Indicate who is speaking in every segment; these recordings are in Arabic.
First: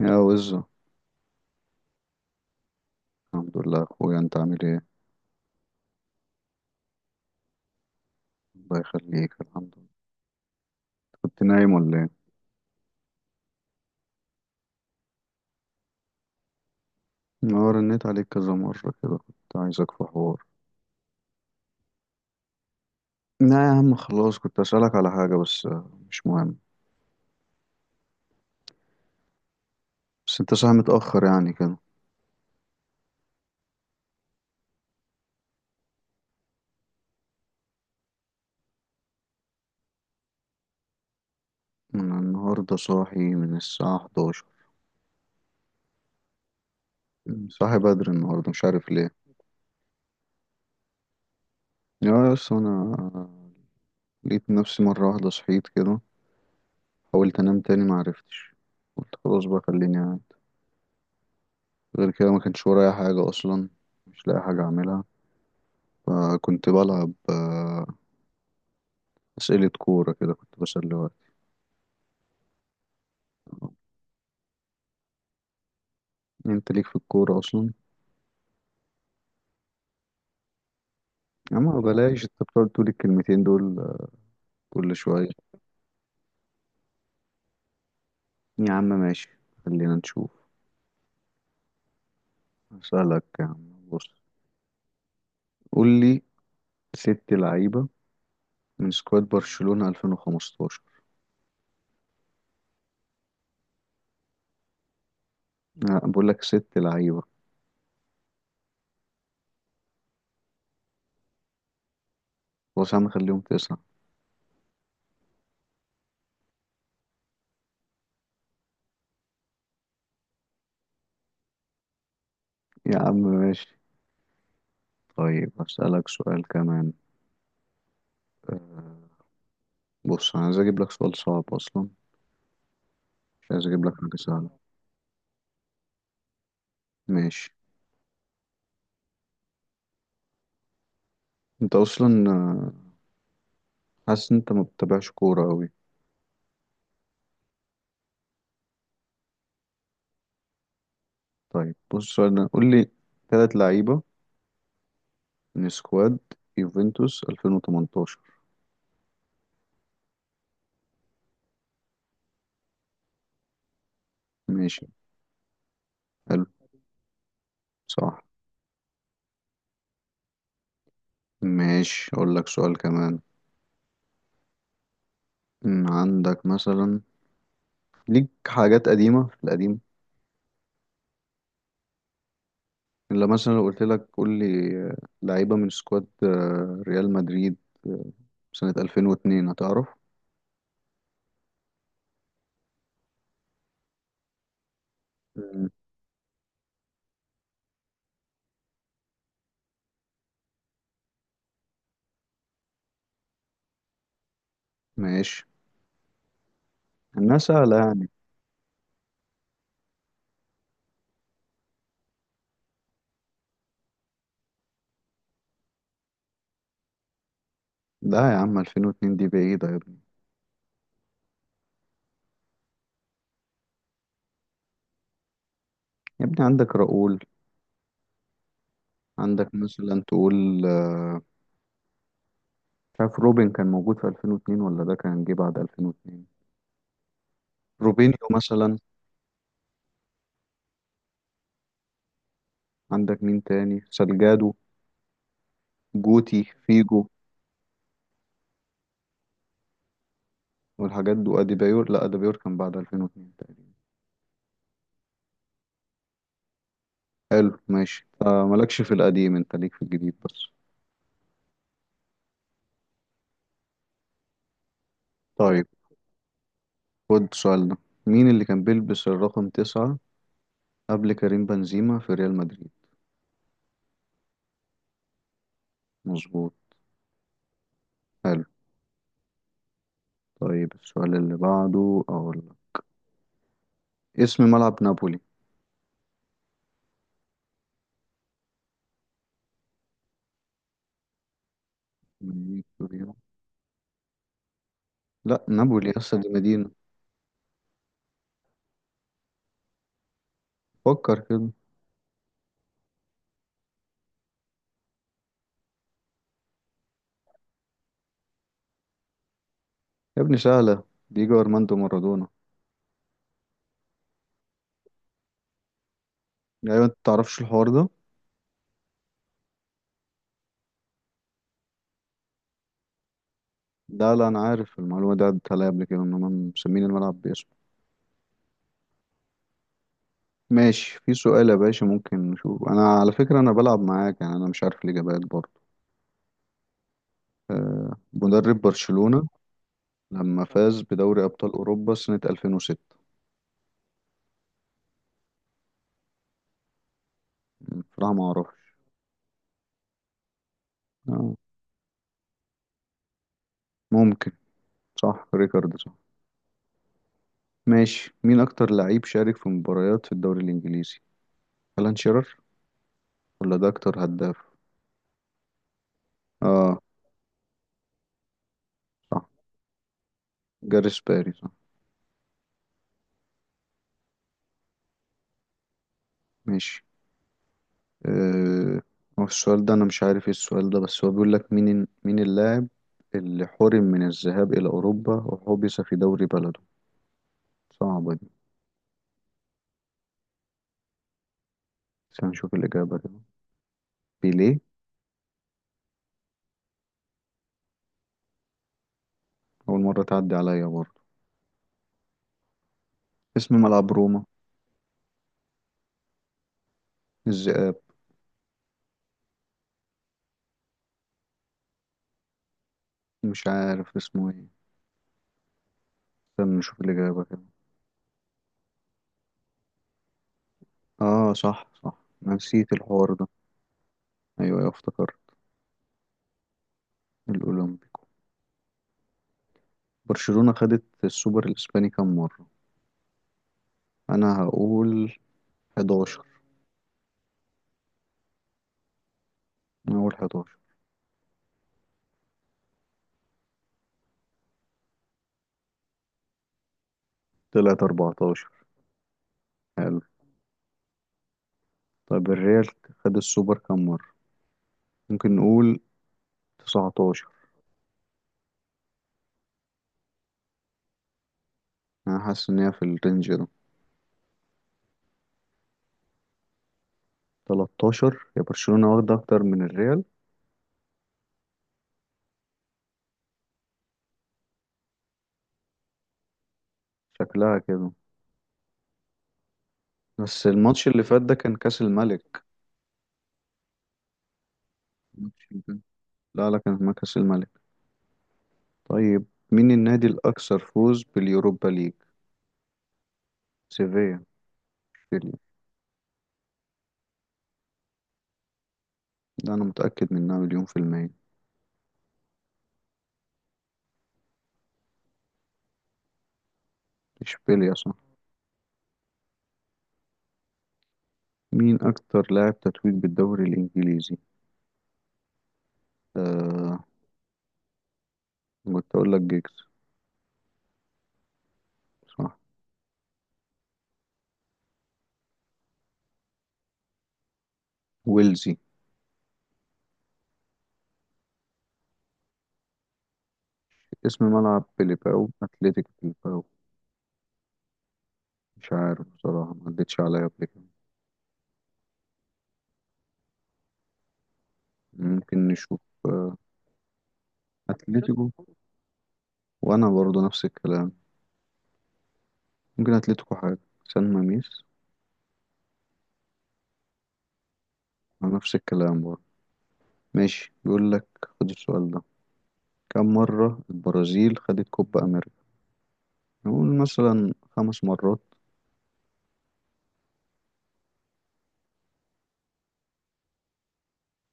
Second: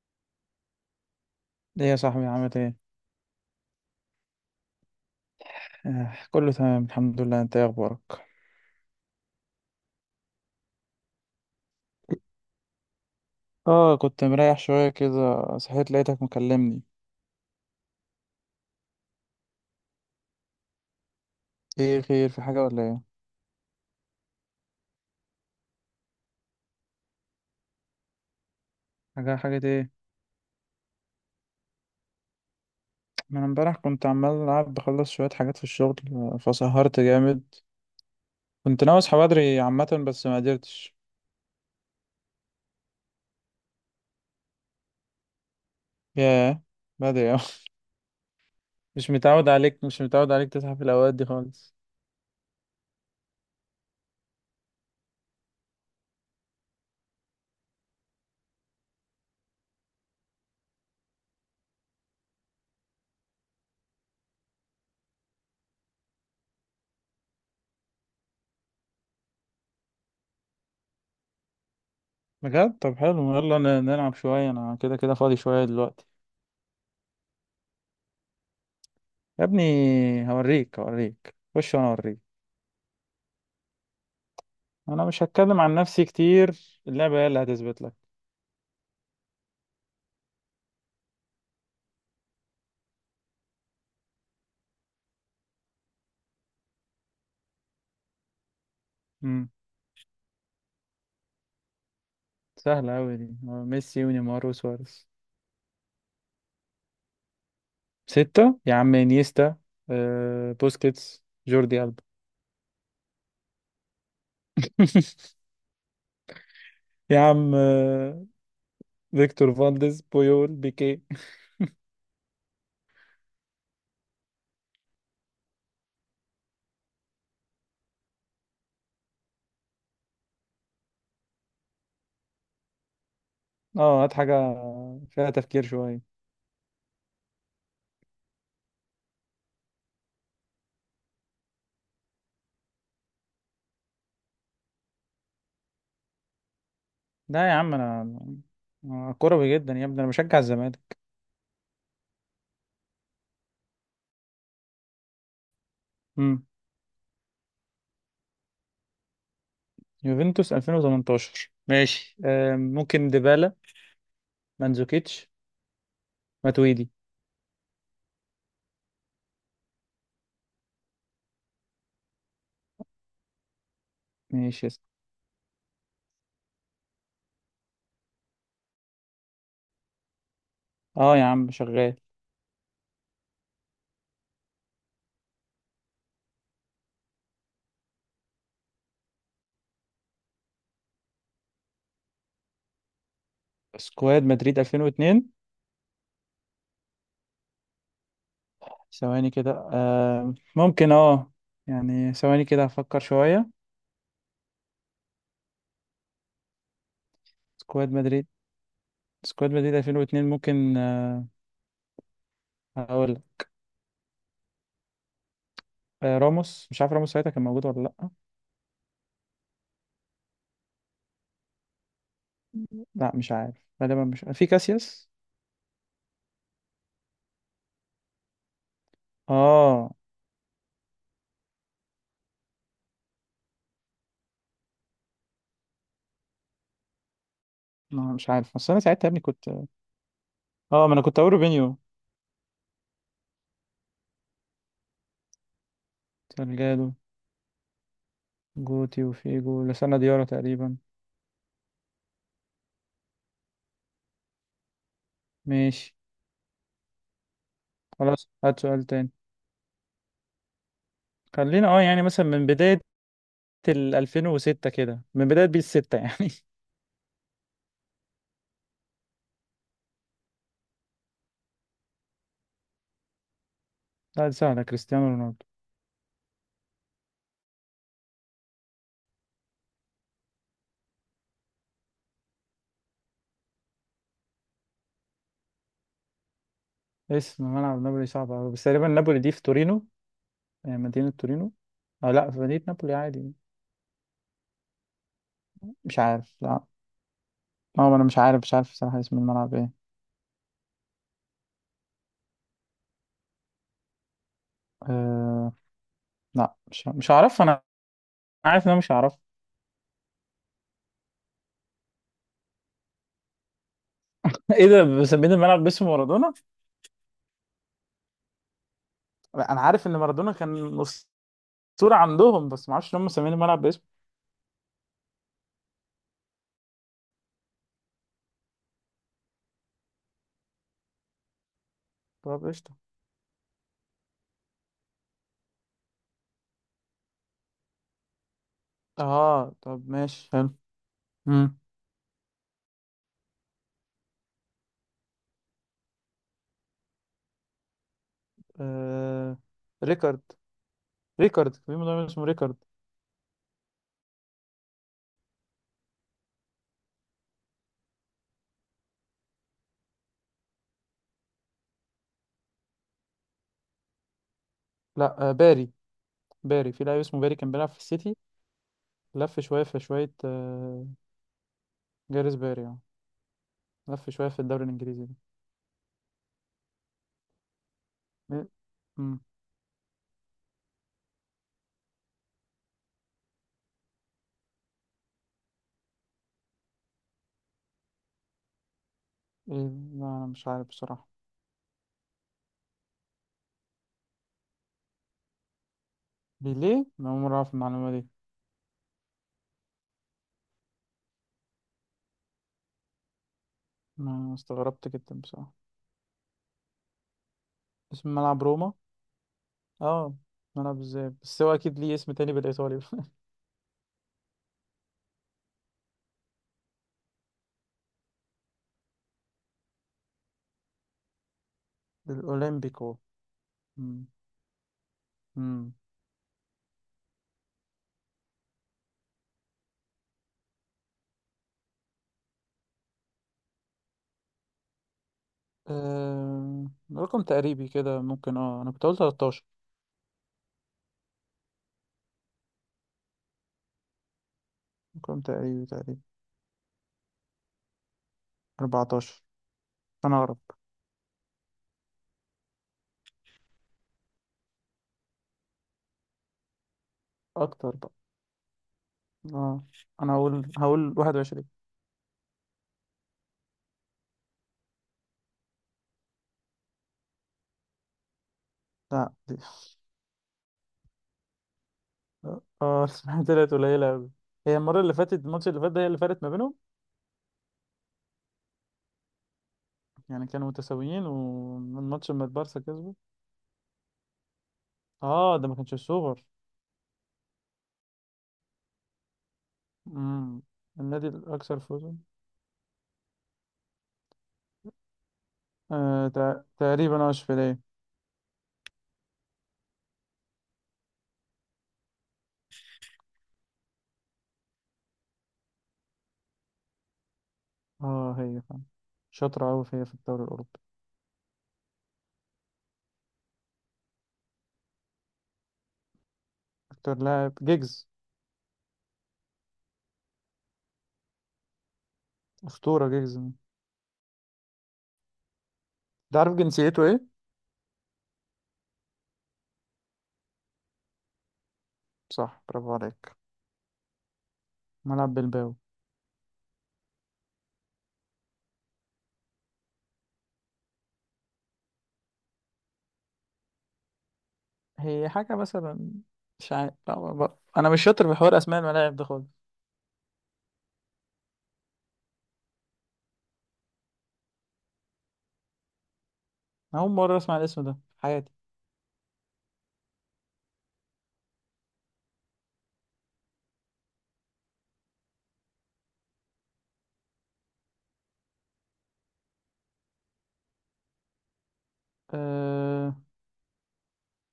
Speaker 1: يا وزو.
Speaker 2: ليه يا صاحبي عملت ايه؟
Speaker 1: الحمد لله يا اخويا، انت عامل ايه؟
Speaker 2: آه، كله تمام، الحمد لله. انت ايه اخبارك؟
Speaker 1: الله يخليك، الحمد لله. كنت نايم ولا ايه؟
Speaker 2: اه كنت مريح شوية كده. صحيت لقيتك مكلمني.
Speaker 1: انا رنيت عليك كذا مرة كده، كنت عايزك في حوار.
Speaker 2: ايه خير، في حاجة ولا ايه؟
Speaker 1: لا يا عم، خلاص كنت اسألك على حاجة بس مش مهم.
Speaker 2: حاجة، حاجة ايه؟
Speaker 1: بس انت صاحي متأخر يعني كده.
Speaker 2: ما انا امبارح كنت عمال العب بخلص شوية حاجات في الشغل آه، فسهرت جامد. كنت ناوي اصحى بدري عامة بس ما قدرتش.
Speaker 1: انا النهاردة صاحي من الساعة 11.
Speaker 2: ياه، بدري اوي.
Speaker 1: صاحي بدري النهاردة، مش عارف ليه.
Speaker 2: مش متعود عليك، مش متعود عليك تصحى في الاوقات دي خالص.
Speaker 1: يا بس انا لقيت نفسي مرة واحدة صحيت كده. حاولت انام تاني، معرفتش. قلت خلاص بقى خليني قاعد. غير كده ما كانش ورايا حاجة اصلا. مش لاقي حاجة اعملها. فكنت بلعب أسئلة كورة، كده كنت بسلي وقت.
Speaker 2: بجد؟ طب حلو، يلا نلعب شوية، انا كده كده فاضي شوية دلوقتي.
Speaker 1: أنت ليك في الكورة أصلا؟
Speaker 2: يا ابني، هوريك هوريك،
Speaker 1: يا
Speaker 2: خش
Speaker 1: عم
Speaker 2: وانا اوريك.
Speaker 1: بلاش، أنت بتقعد تقول الكلمتين دول كل
Speaker 2: انا مش
Speaker 1: شوية.
Speaker 2: هتكلم عن نفسي كتير، اللعبة هي اللي هتثبت لك.
Speaker 1: يا عم ماشي، خلينا نشوف. أسألك يا عم، بص قول لي ست لعيبة من سكواد
Speaker 2: امم
Speaker 1: برشلونة 2015.
Speaker 2: سهلة أوي دي. آه، ميسي ونيمار وسواريز.
Speaker 1: لا، بقول لك ست لعيبة.
Speaker 2: ستة يا عم، انيستا، آه، بوسكيتس، جوردي ألبا.
Speaker 1: خلاص يا عم خليهم تسعة.
Speaker 2: يا عم، آه، فيكتور فالديز، بويول، بيكي.
Speaker 1: يا عم ماشي، طيب أسألك سؤال كمان. آه، بص أنا عايز أجيب لك سؤال صعب أصلا. مش عايز أجيب لك
Speaker 2: اه هات
Speaker 1: حاجة
Speaker 2: حاجة
Speaker 1: سهلة.
Speaker 2: فيها تفكير شوية.
Speaker 1: ماشي، انت اصلا حاسس إن انت ما بتتابعش كورة قوي؟
Speaker 2: لا يا عم انا، أنا كروي جدا يا ابني، انا بشجع الزمالك.
Speaker 1: طيب بص السؤال ده، قول لي ثلاث لعيبة من سكواد
Speaker 2: امم
Speaker 1: يوفنتوس 2018.
Speaker 2: يوفنتوس 2018 ماشي، آه، ممكن ديبالا،
Speaker 1: ماشي.
Speaker 2: مانزوكيتش،
Speaker 1: حلو.
Speaker 2: ماتويدي.
Speaker 1: صح. ماشي اقول لك سؤال كمان.
Speaker 2: ماشي،
Speaker 1: عندك مثلا ليك حاجات قديمة في القديم؟
Speaker 2: اه يا عم شغال.
Speaker 1: الا مثلا لو قلت لك قول لي لعيبة من سكواد ريال مدريد آه، سنة 2002، هتعرف؟
Speaker 2: سكواد مدريد 2002،
Speaker 1: أمم،
Speaker 2: ثواني كده آه ممكن، اه يعني ثواني كده هفكر شوية.
Speaker 1: ماشي، انها سهلة
Speaker 2: سكواد
Speaker 1: يعني.
Speaker 2: مدريد، سكواد مدريد 2002 ممكن، آه هقول، آه راموس، مش عارف راموس ساعتها كان موجود ولا لأ.
Speaker 1: لا يا عم، 2002 دي بعيدة يا ابني.
Speaker 2: لا مش عارف، غالبا مش في كاسياس.
Speaker 1: يا ابني عندك راؤول. عندك
Speaker 2: اه
Speaker 1: مثلا تقول مش عارف روبن كان موجود في 2002 ولا ده كان جه بعد 2002.
Speaker 2: ما
Speaker 1: روبينيو
Speaker 2: مش عارف بس
Speaker 1: مثلا.
Speaker 2: انا ساعتها يا ابني كنت، اه ما انا كنت اقول روبينيو.
Speaker 1: عندك مين تاني؟ سالجادو، جوتي،
Speaker 2: سالجادو،
Speaker 1: فيجو.
Speaker 2: جوتي وفيجو لسنا ديارة تقريبا.
Speaker 1: والحاجات دي، واديبايور، لا اديبايور كان بعد 2002 تقريبا.
Speaker 2: ماشي،
Speaker 1: حلو ماشي.
Speaker 2: خلاص هات
Speaker 1: مالكش
Speaker 2: سؤال
Speaker 1: في
Speaker 2: تاني.
Speaker 1: القديم، انت ليك في الجديد بس.
Speaker 2: خلينا اه يعني مثلا من بداية ال 2006 كده، من بداية
Speaker 1: طيب
Speaker 2: بيس 6 يعني.
Speaker 1: خد السؤال ده، مين اللي كان بيلبس الرقم تسعة قبل كريم بنزيما في ريال مدريد؟
Speaker 2: لا دي سهلة، كريستيانو رونالدو.
Speaker 1: مظبوط. حلو. طيب السؤال اللي بعده اقول لك، اسم ملعب نابولي؟
Speaker 2: اسم ملعب نابولي صعب أوي، بس تقريبا نابولي دي في تورينو، يعني مدينة تورينو، أو لا في مدينة
Speaker 1: مدينة
Speaker 2: نابولي
Speaker 1: تورينو؟
Speaker 2: عادي.
Speaker 1: لا نابولي
Speaker 2: مش
Speaker 1: لسه دي
Speaker 2: عارف، لا.
Speaker 1: مدينة.
Speaker 2: أنا مش عارف، مش عارف صراحة اسم الملعب إيه.
Speaker 1: فكر كده.
Speaker 2: أه... لا مش هعرف. أنا عارف إن أنا مش هعرف.
Speaker 1: يا ابني سهلة، ديجو أرماندو مارادونا.
Speaker 2: إيه ده، مسمين الملعب باسم مارادونا؟
Speaker 1: أيوة أنت متعرفش الحوار ده؟
Speaker 2: لا، أنا عارف إن مارادونا كان أسطورة عندهم، بس ما أعرفش إن هم مسمين الملعب باسمه.
Speaker 1: لا لا، أنا عارف المعلومة دي عدت عليا قبل كده إن هما مسمين الملعب باسمه. ماشي، في سؤال يا باشا ممكن
Speaker 2: طب
Speaker 1: نشوف.
Speaker 2: قشطة.
Speaker 1: أنا على فكرة أنا بلعب معاك، يعني أنا مش عارف الإجابات برضه. آه، مدرب برشلونة
Speaker 2: أه طب ماشي
Speaker 1: لما
Speaker 2: حلو.
Speaker 1: فاز بدوري أبطال
Speaker 2: مم.
Speaker 1: أوروبا سنة 2006؟ بصراحة ما أعرفش.
Speaker 2: أه... ريكارد.
Speaker 1: آه،
Speaker 2: ريكارد، في مدرب اسمه ريكارد.
Speaker 1: ممكن. صح، ريكارد صح. ماشي، مين أكتر لعيب شارك في مباريات في الدوري الإنجليزي؟ ألان شيرر ولا ده أكتر هداف؟
Speaker 2: لا آه باري. باري،
Speaker 1: آه
Speaker 2: في لاعب اسمه باري كان بيلعب في السيتي.
Speaker 1: صح.
Speaker 2: لف شوية في شوية، آه،
Speaker 1: جاريث باري صح.
Speaker 2: جاريث باري يعني. لف شوية في الدوري الإنجليزي ده.
Speaker 1: ماشي.
Speaker 2: إيه؟
Speaker 1: آه،
Speaker 2: مم.
Speaker 1: هو السؤال ده أنا مش عارف إيه السؤال ده، بس هو بيقول لك مين اللاعب اللي حرم من الذهاب إلى أوروبا وحبس في دوري بلده. صعبة دي.
Speaker 2: إيه؟ لا أنا مش عارف بصراحة.
Speaker 1: بس هنشوف الإجابة كده. بيليه.
Speaker 2: ليه؟ أنا أول مرة أعرف المعلومة دي.
Speaker 1: أول مرة تعدي عليا برضه. اسم ملعب روما
Speaker 2: أنا استغربت جدا بصراحة.
Speaker 1: الذئاب؟
Speaker 2: اسم ملعب روما، اه ملعب ازاي بس هو أكيد ليه اسم تاني بالإيطالي.
Speaker 1: مش عارف اسمه إيه. استنى نشوف الإجابة كده. آه، صح صح. أنا نسيت
Speaker 2: الأولمبيكو.
Speaker 1: الحوار ده.
Speaker 2: مم.
Speaker 1: أيوة أيوة، افتكرت.
Speaker 2: مم.
Speaker 1: الأولمبيكو. برشلونة خدت السوبر الإسباني كام مرة؟ أنا هقول 11.
Speaker 2: آه... رقم تقريبي كده ممكن، اه أنا كنت أقول 13.
Speaker 1: أنا هقول 11.
Speaker 2: رقم تقريبي تقريبي.
Speaker 1: طلعت 14.
Speaker 2: 14،
Speaker 1: حلو.
Speaker 2: أنا أقرب.
Speaker 1: طب الريال خد السوبر كام مرة؟ ممكن نقول 19.
Speaker 2: أكتر بقى. اه انا هقول 21.
Speaker 1: انا حاسس ان هي في الرينج ده. 13، يا برشلونة
Speaker 2: لا
Speaker 1: واخدة
Speaker 2: دي،
Speaker 1: اكتر من الريال
Speaker 2: اه. اسمها طلعت قليلة أوي. هي المرة اللي فاتت، الماتش اللي فات ده هي اللي فرقت ما بينهم.
Speaker 1: شكلها كده.
Speaker 2: يعني
Speaker 1: بس
Speaker 2: كانوا
Speaker 1: الماتش اللي
Speaker 2: متساويين
Speaker 1: فات ده كان كأس
Speaker 2: والماتش لما
Speaker 1: الملك.
Speaker 2: البارسا كسبه. اه
Speaker 1: الماتش
Speaker 2: ده ما
Speaker 1: اللي
Speaker 2: كانش
Speaker 1: فات-
Speaker 2: الصغر.
Speaker 1: لا لا، كان ما كأس الملك. طيب مين النادي
Speaker 2: امم
Speaker 1: الأكثر فوز
Speaker 2: النادي الأكثر
Speaker 1: باليوروبا ليج؟
Speaker 2: فوزا،
Speaker 1: سيفيا، اشبيليا.
Speaker 2: آه تقريبا اشبيلية.
Speaker 1: ده أنا متأكد منها مليون في المية. اشبيليا صح.
Speaker 2: اه هي فعلا شاطرة أوي في هي في الدوري الأوروبي.
Speaker 1: مين أكتر لاعب تتويج بالدوري الإنجليزي؟ آه،
Speaker 2: أكتر لاعب جيجز،
Speaker 1: كنت أقول لك جيجز. صح.
Speaker 2: أسطورة جيجز ده. عارف جنسيته إيه؟
Speaker 1: ويلزي.
Speaker 2: صح، برافو عليك.
Speaker 1: اسم ملعب
Speaker 2: ملعب
Speaker 1: بليباو،
Speaker 2: بلباو،
Speaker 1: أتلتيك بليباو؟ مش عارف بصراحة، ما عدتش عليا قبل كده.
Speaker 2: هي حاجة
Speaker 1: ممكن نشوف
Speaker 2: مثلا. مش عارف، لا، أنا مش شاطر في
Speaker 1: أتلتيكو.
Speaker 2: حوار أسماء الملاعب ده خالص.
Speaker 1: وأنا برضه نفس الكلام. ممكن أتلتيكو حاجة. سان ماميس.
Speaker 2: أنا أول مرة أسمع الاسم ده في حياتي.
Speaker 1: أنا نفس الكلام برضه. ماشي، بيقول لك خد السؤال ده، كم مرة البرازيل خدت كوبا أمريكا؟ نقول مثلا خمس مرات.
Speaker 2: أه...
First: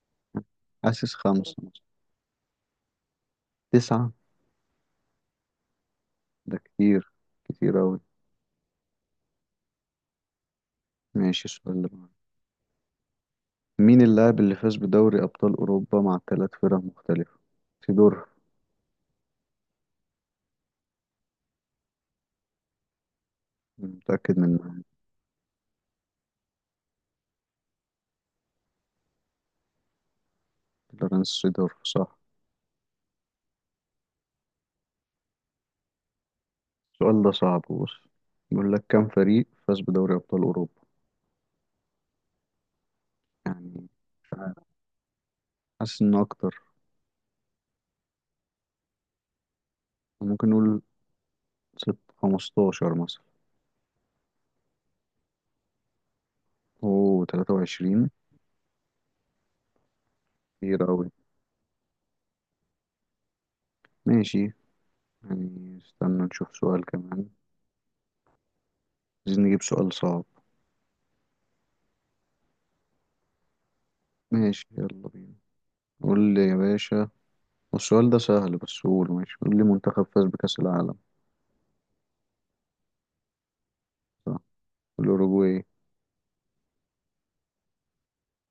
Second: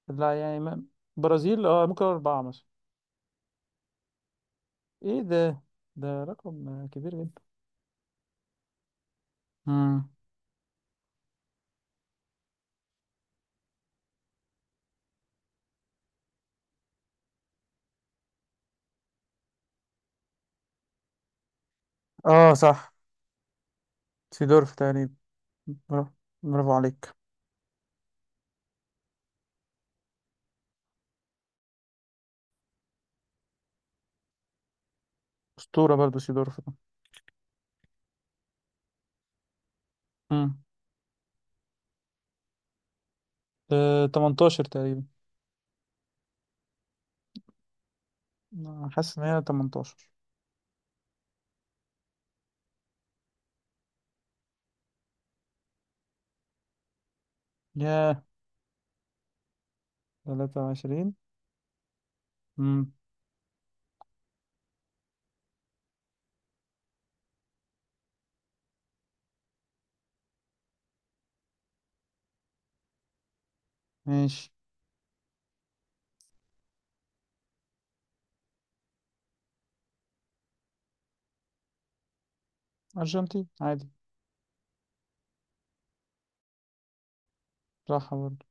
Speaker 2: لا يعني ما...
Speaker 1: حاسس خمسة
Speaker 2: برازيل،
Speaker 1: مثلا.
Speaker 2: أه ممكن أربعة مثلا.
Speaker 1: تسعة.
Speaker 2: إيه ده، ده
Speaker 1: ده
Speaker 2: رقم كبير
Speaker 1: كتير،
Speaker 2: جدا.
Speaker 1: كتير أوي.
Speaker 2: مم.
Speaker 1: ماشي، السؤال اللي بعده، مين اللاعب اللي فاز بدوري أبطال أوروبا مع ثلاث فرق مختلفة؟ سيدورف،
Speaker 2: اه صح.
Speaker 1: متأكد
Speaker 2: سيدورف
Speaker 1: منها.
Speaker 2: تقريبا. برافو، برافو عليك.
Speaker 1: لورنس سيدورف صح.
Speaker 2: أسطورة برضو سيدورف ده.
Speaker 1: السؤال ده صعب، بص بيقول لك كم فريق فاز بدوري أبطال
Speaker 2: مم.
Speaker 1: أوروبا يعني. مش عارف.
Speaker 2: 18 تقريبا.
Speaker 1: حاسس إن أكتر.
Speaker 2: أنا حاسس إن هي 18.
Speaker 1: ممكن نقول ست، خمستاشر مثلا. أوه، تلاتة وعشرين.
Speaker 2: ياه،
Speaker 1: كتير أوي.
Speaker 2: 23. مم.
Speaker 1: ماشي، يعني استنى نشوف سؤال كمان. عايزين نجيب سؤال صعب.
Speaker 2: ماشي.
Speaker 1: ماشي يلا بينا. قول لي يا باشا، والسؤال ده سهل بس قوله، ماشي قول لي منتخب فاز بكأس العالم؟
Speaker 2: أرجنتين عادي.
Speaker 1: صح. الأوروجواي.
Speaker 2: راحة برضو.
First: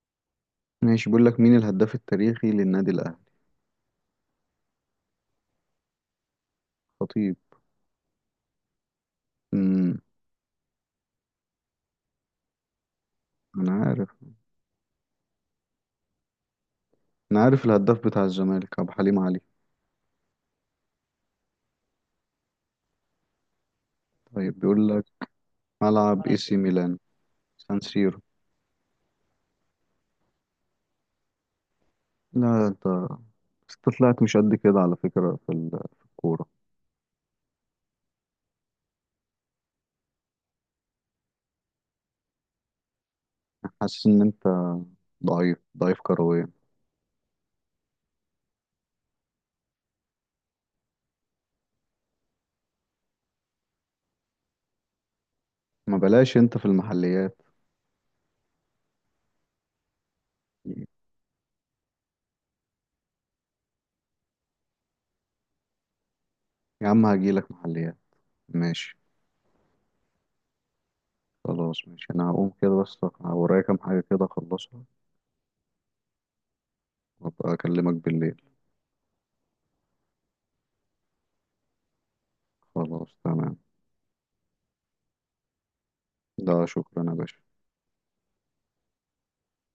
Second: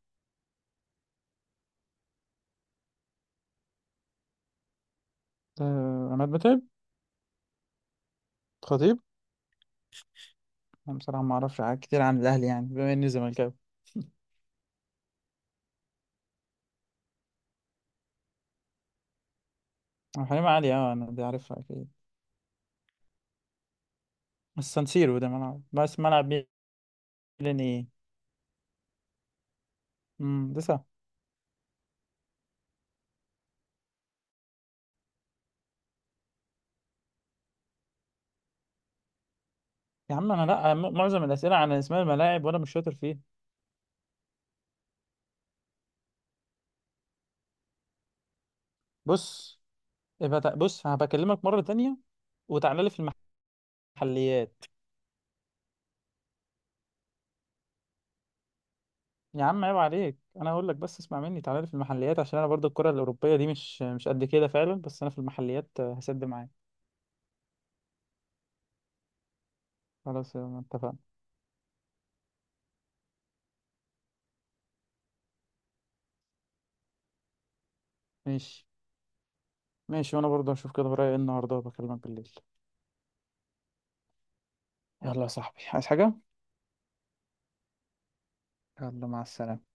Speaker 1: ماشي، بيقول لك مين الهداف التاريخي للنادي الأهلي؟
Speaker 2: ده عماد متعب.
Speaker 1: خطيب.
Speaker 2: خطيب.
Speaker 1: امم
Speaker 2: انا بصراحه ما اعرفش حاجات كتير عن الاهلي، يعني بما اني زملكاوي.
Speaker 1: أنا عارف. انا عارف الهداف بتاع الزمالك ابو حليم علي.
Speaker 2: أو حليم علي اه، انا دي عارفها اكيد.
Speaker 1: طيب
Speaker 2: السان
Speaker 1: بيقول لك،
Speaker 2: سيرو ده ملعب، بس
Speaker 1: ملعب
Speaker 2: ملعب.
Speaker 1: اي سي ميلان؟
Speaker 2: ميلان
Speaker 1: سان
Speaker 2: ايه.
Speaker 1: سيرو.
Speaker 2: لسه.
Speaker 1: لا، انت طلعت مش قد كده على فكرة في الكورة.
Speaker 2: يا عم انا لا، معظم الاسئله عن اسماء الملاعب وانا مش شاطر فيها.
Speaker 1: حاسس ان انت ضعيف ضعيف كرويا.
Speaker 2: بص، يبقى بص هبكلمك مره تانية وتعالى لي في المحليات.
Speaker 1: ما بلاش انت في المحليات.
Speaker 2: يا عم عيب عليك، انا هقول لك بس اسمع مني، تعالى لي في المحليات عشان انا برضه الكره الاوروبيه دي مش قد كده فعلا، بس انا في المحليات، آه، هسد معاك.
Speaker 1: يا عم هجيلك محليات، ماشي.
Speaker 2: خلاص يلا اتفقنا.
Speaker 1: خلاص ماشي، انا هقوم كده بس ورايا كام حاجة كده اخلصها. وابقى اكلمك بالليل.
Speaker 2: ماشي، ماشي وانا برضه هشوف كده ورايا ايه النهارده وبكلمك بالليل.
Speaker 1: خلاص تمام.
Speaker 2: يلا يا صاحبي، عايز حاجة؟
Speaker 1: ده شكرا يا باشا.
Speaker 2: يلا مع السلامة.